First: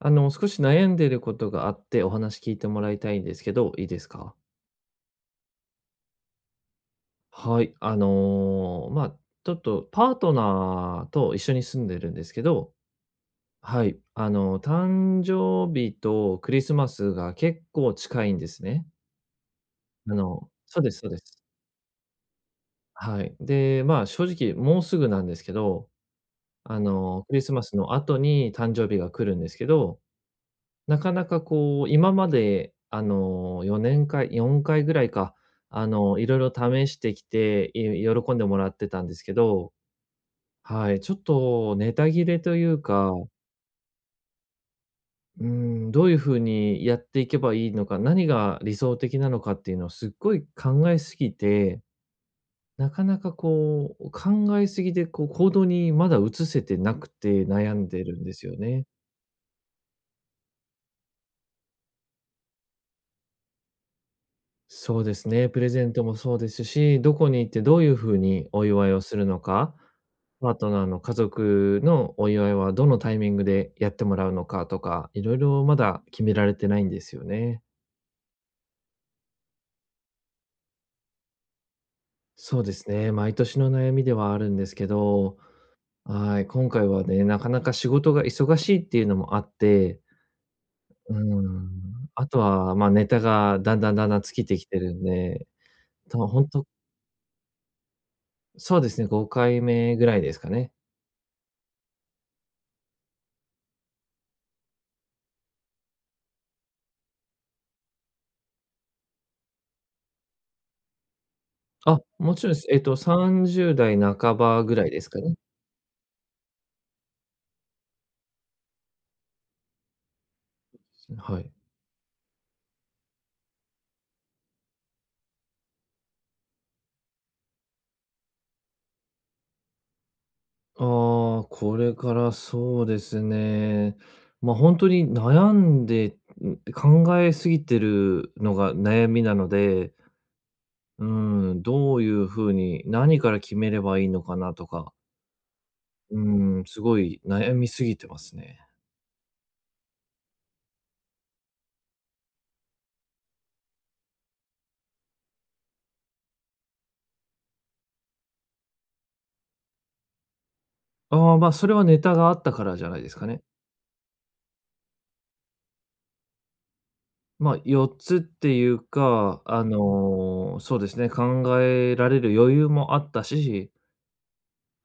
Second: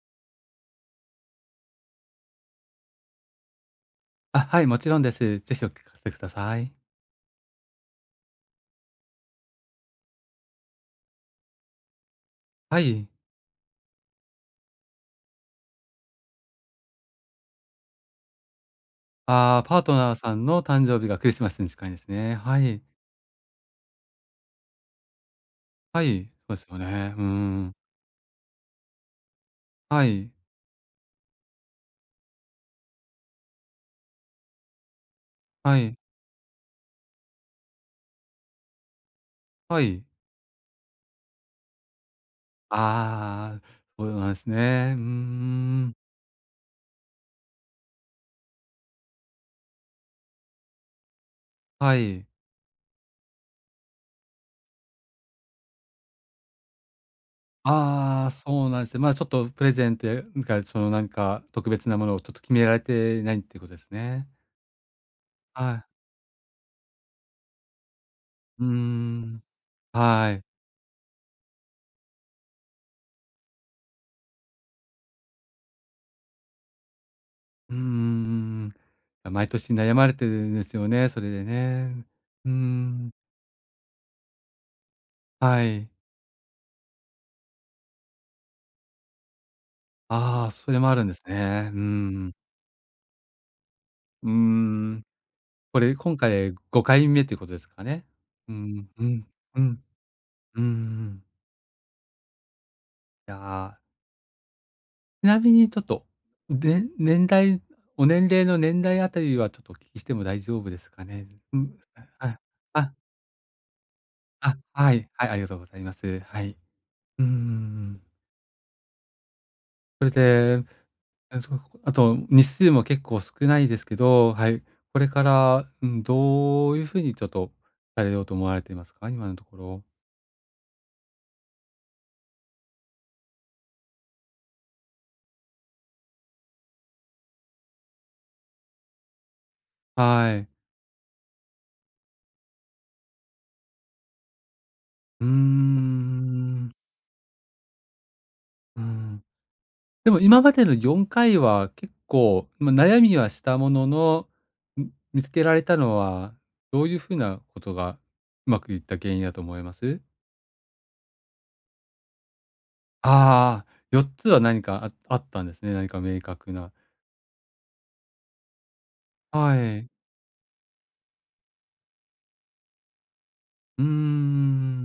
少し悩んでることがあってお話聞いてもらいたいんですけど、いいですか？あ、はい、もちろんです。ぜひお聞かせください。はい、ちょっとパートナーと一緒に住んでるんですけど、はい。はい、誕生日とクリスマスが結構近いんですね。ああ、パートあナーさんののそう誕で生すそ日うでがクリす。スマスに近いんですね。はい。はい。で、まあ、正直もうすぐなんですけど、はい。そうですよね。うークリスマん。スの後に誕生日が来るんですけど、はい。なかなかこう、今まで4年間4回ぐらいか、はい。いろいろ試してきて、喜んでもらってたんですけど、はい。はい、ちょっとネタ切れというか、ああ、そうなんですね。うーうーん。どういう風にやっていけばいいのか、何が理想的なのかっていうのをすっごい考えすぎて、はい。なかなかこう、考えすぎで、こう行動にまだ移せてなくて悩んでるんああ、ですよそうなんね。ですね。まあ、ちょっとプレゼントやなんか、その、なんか、特別なものをちょっと決められてないっていうことですね。そうですね、プレはゼい。ントもそうですし、どこに行ってどういう風におうー祝いをするのん。か、はい。パートナーの家族のお祝いはどのタイミングでやってもらうのかとか、いろいろまだ決められてないんですよね。うんん毎年悩まれてるんですよね、それでね。うーそうですね、ん。毎年の悩みではあるんですけど、はい。はい、今回はね、なかなか仕事が忙しいっていうのもあって、ああ、それもあるんうですね。うーん、あん。とは、まあ、ネタがだんだんうー尽きてきてるんん。で、これ、今とほん回と5回目ということですかね。うそうでん、すうね、ん、5回うん、目ぐらいですかうね。ん。いや、ちなみにちょっと、で年代お年齢の年代あたりはちょっとお聞きしても大丈夫ですかね？うん。あ、もあ、ちろんです。えっあ、と、30代半あ、ばぐらいはですい、かはい、ね。ありがとうございます。はい。ううん。それでえはっい。と、あと日数も結構少ないですけど、はい。これから、うん、どういうふうにちょっとされようと思われていますか？今のところ。ああ、これからそうですね。本当に悩んで、考えすぎてるのが悩みなので、はい。うどういうふうに、何から決めればいいのかなとか、うーうん。すごい悩みすぎてますね。うん。でも今までの4回は結構、まあ、悩みはしたものの、見つけられたのは、どういうふうなことがうまくいった原因だと思います？ああ、ま、それはネタがあったからじゃないですかね。ああー、4つは何かああったんですね、何か明確な。ま、4つっていうか、はい。そうですね、考えられる余裕もあったし、うー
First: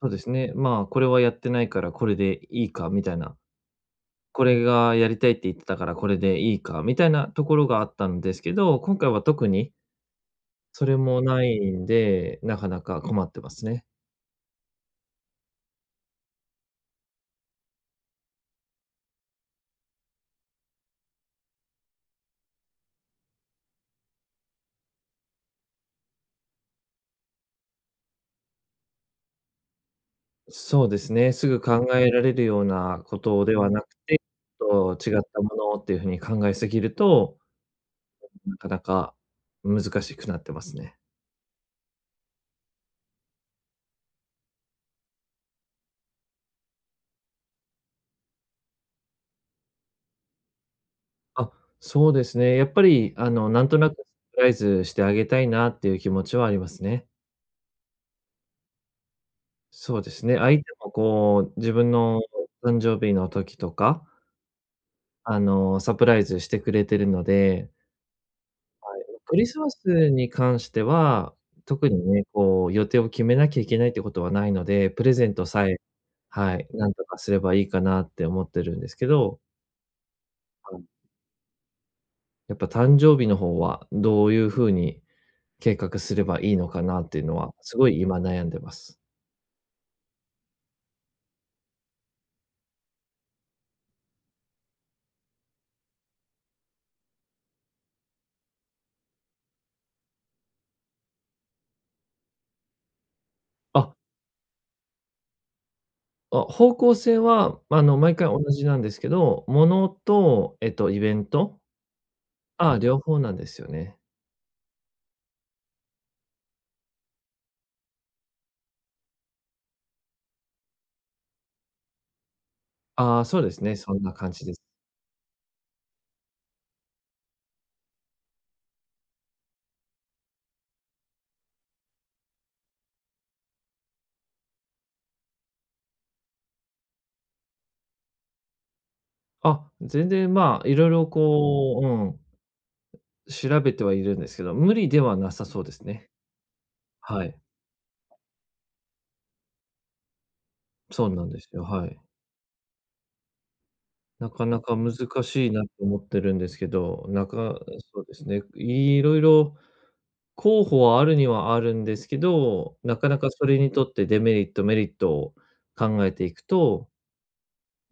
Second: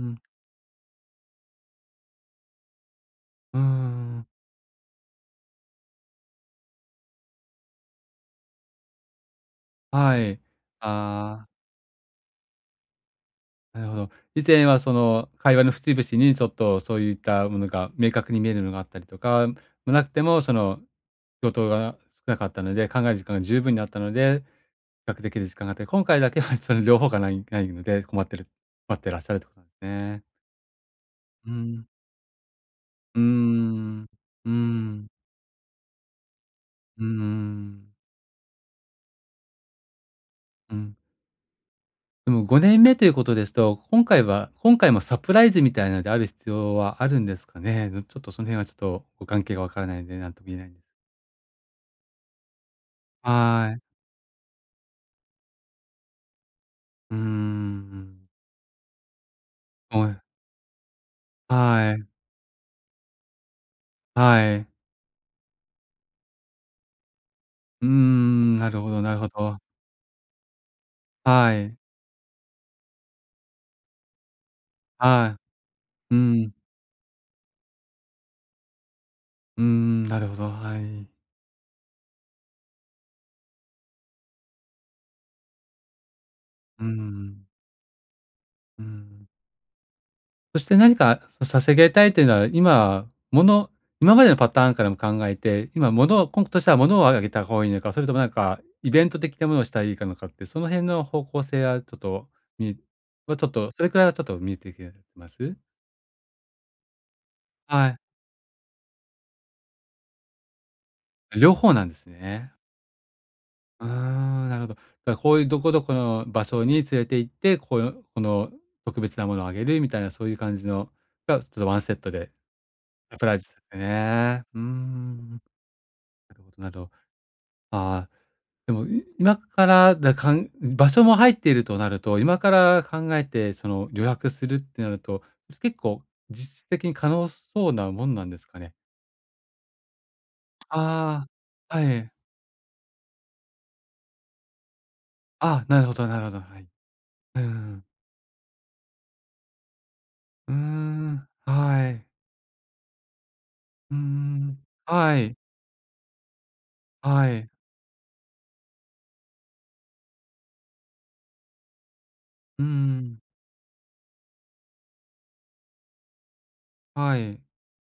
そうですね。まあ、これはやってないからこれでいいかみたいな、うーん。これがやりたいって言ってたからこれでいいかみたいなところがあったんですけど、今回は特にはい。それもなあいんで、なかなか困ってますあ、ね。なるほど。以前はその会話の節々にちょっとそういったものが明確に見えるのがあったりとか、まなくてもその仕事が少なかったので、考える時間が十分にあったので、比較できる時間があって、今回だけはその両方がないので、困ってらっしゃるってことなんですね。そうですね、すうぐん。考えられるようなこうーとではなくん。て、うーちょっん。と違ったものっていうふうに考えすぎるうーと、ん。なかなか難しくなってますうね。ん。でも5年目ということですと、今回もサプライズみたいなのである必要はあるんですかね？ちょっとその辺はちょっとご関係がわからないんで、なんとも言えないんです。あ、そうですね。やっぱりなんはとい。なくサプライズしてあげたいなっていう気持ちはありますね。うーん。そおうでいすね。相手もこう、自分はい、の誕生日の時とか、はい。サプライズしてくれてるので、うーん、なるほどなるほクリスど。マスに関しては、はい、特にね、こう予定を決めなきゃいけないってことはないので、プレゼンはトさえ、い。うん、はい、なんとかすればいいかなって思ってるんですけど、うーん、なるほど、ははい、い。やっぱ誕生日の方はどういうふうに計画すればいいのかうーなっていうのん、は、すごい今悩んでまうーす。ん。そして何かそさげたいというのは、今、もの今までのパターンからも考えて、今ものを今度としては物をあげた方がいいのか、それともなんかイベント的なものをしたらいいかのかって、その辺の方向性はちょっとみはちょっと、そあ、れくらいはちょっと見えてきてます？あ、方向性は、はい。毎回同じなんですけど、ものと、イベン両ト、方なんですね。ああ、両方なんですようーね。ん、なるほど。だからこういうどこどこの場所に連れて行って、こうこの特別なものをあげるみたいな、そういう感じのが、ちょっとワンセットでサああ、プラそイうズでですね、すそんな感ね。じでうす。ーん。なるほどなるほど。ああ、でも、今から、だかん場所も入っているとなると、今から考えて、その、予約するってなると、結構実質的に可能そうなもんなんですかね？あ、全然、まあ、いろいろああ、こう、はい。調べてはいるんですけど、無理ではなさそうあ、でなするほどね。なるほど、はい。はい、うんうん。うーそうなん、んですよ、ははい。い。うーなかん、なか難はい、しいなと思ってるんですけど、はい。そうですね、いろいろ候補はあるにはあるんですけうーど、なかなん、かそれにとってデメリット、メリットを考えていくと、はい。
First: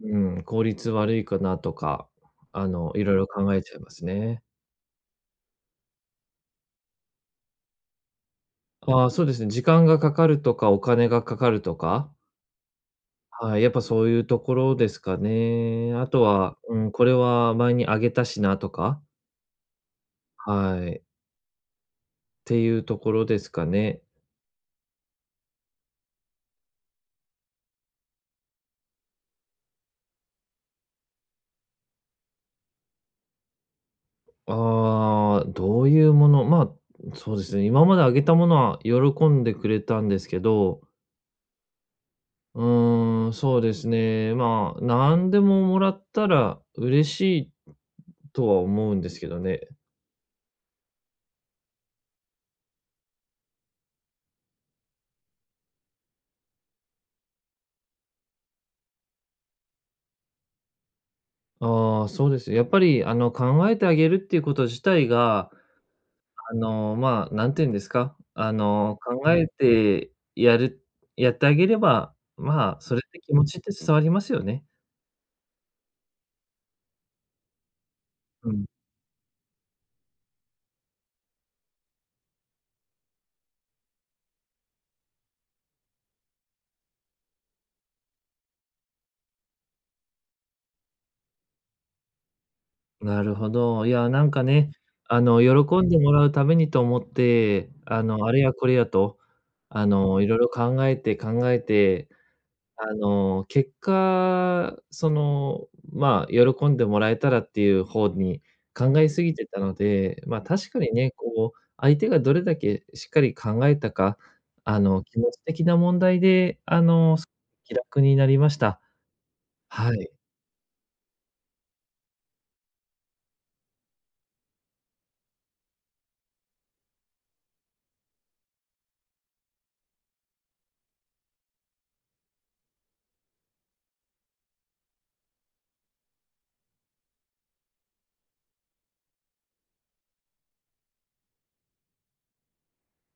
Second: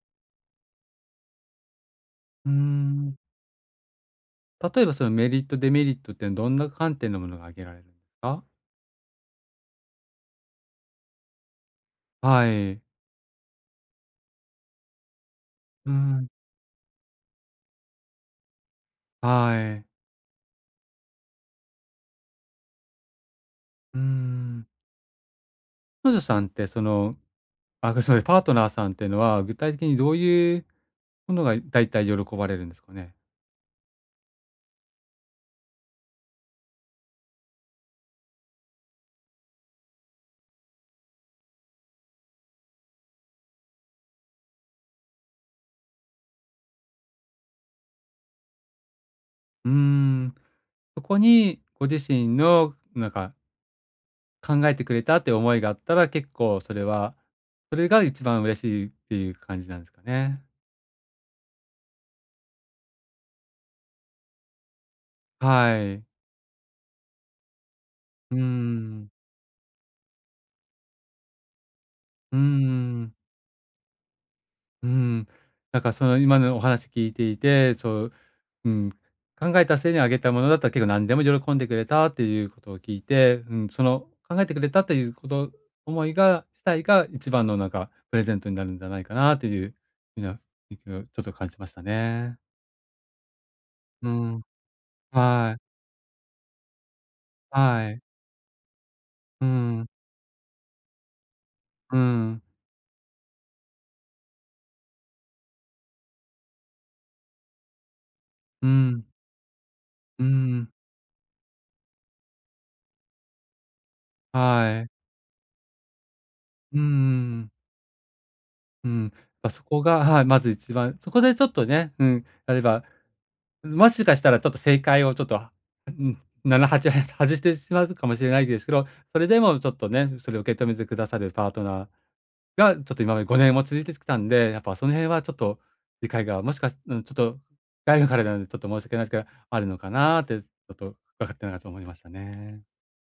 うん、効率悪いかなとか、うーいろいん。ろ考えちゃいますね。例えば、その、メリット、デメリットってどんな観点のものが挙げられるんですか？ああ、そうですね、時間がかかるとか、お金がかかるとか、はい。はい、やっぱそういうところですかうね。あとん、は、これは前にあげたしなとか、はい。はい、っていうところですかうね。ーん。彼女さんって、その、あ、ごすみません、パートナーさんっていうのは、具体的にどういうものが大体喜ばれるんですかね？ああ、どういうもの、まあ、そうですね、今まであげたものは喜んでくれたんですけど、そうですね、まあ、何でももらったら嬉しいとは思うんですけどね。うーん、そこにご自身のなんか、考えてくれたって思いがあったら、結構それはそれが一番嬉しいっていう感じなんですかね？ああ、そうです。やっぱり、考えてあげるっていうこと自体が、はい。まあ、なんていうんですか、うーん。考えてやってあげれば、うーまあ、それっん。て気持ちって伝わりますよね。うん、なんかその今のお話聞いていて、そう、うん。うん、考えた末にあげたものだったら結構何でも喜んでくれたっていうことを聞いて、うん、その考えてくれたということ、思いが、自体が一番のなんかプレゼントになるんじゃないかなっていう風な雰囲気をちょっと感じましたね。なるほど。いや、うなんかん、ね、はい、喜んでもらうためにと思って、はい、あれやこれやと、うん、いろいろ考えて考えうて、ん、結果、その、まあ、喜んでもらえたらっていう方にう考ん、えすぎてたので、うまあ、確ん、かにね、こう、相手がどれだけしっかり考えたか、はい、気持ち的な問題うんうんうん、うんはいで、うんうん気楽になりました。うん。そこはが、い。はい、まず一番、そこでちょっとね、うん、やればもしかしたらちょっと正解をちょっと、うん、7、8はちは 外してしまうかもしれないですけど、それでもちょっとね、それを受け止めてくださるパートナーが、ちょっと今まで5年も続いてきたんで、やっぱその辺はちょっと理解が、もしかしうん、ちょっと外部からなのでちょっと申し訳ないですけど、あるのかなって、ちょっと伺ってながらと思いましたね。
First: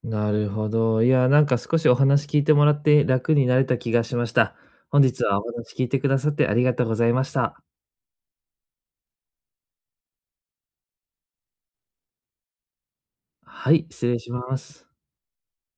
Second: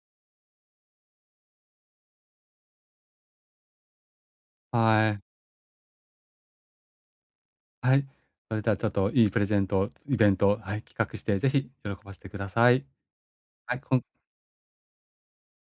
なるほど。いや、なんか少しお話聞いてもらって楽になれた気がしました。本はい。日はお話聞いてくださってありがとうございました。はい。それではちょっといいプレゼント、イベント、はい、企画して、ぜひ喜ばせてください。ははい、い、こん失礼します。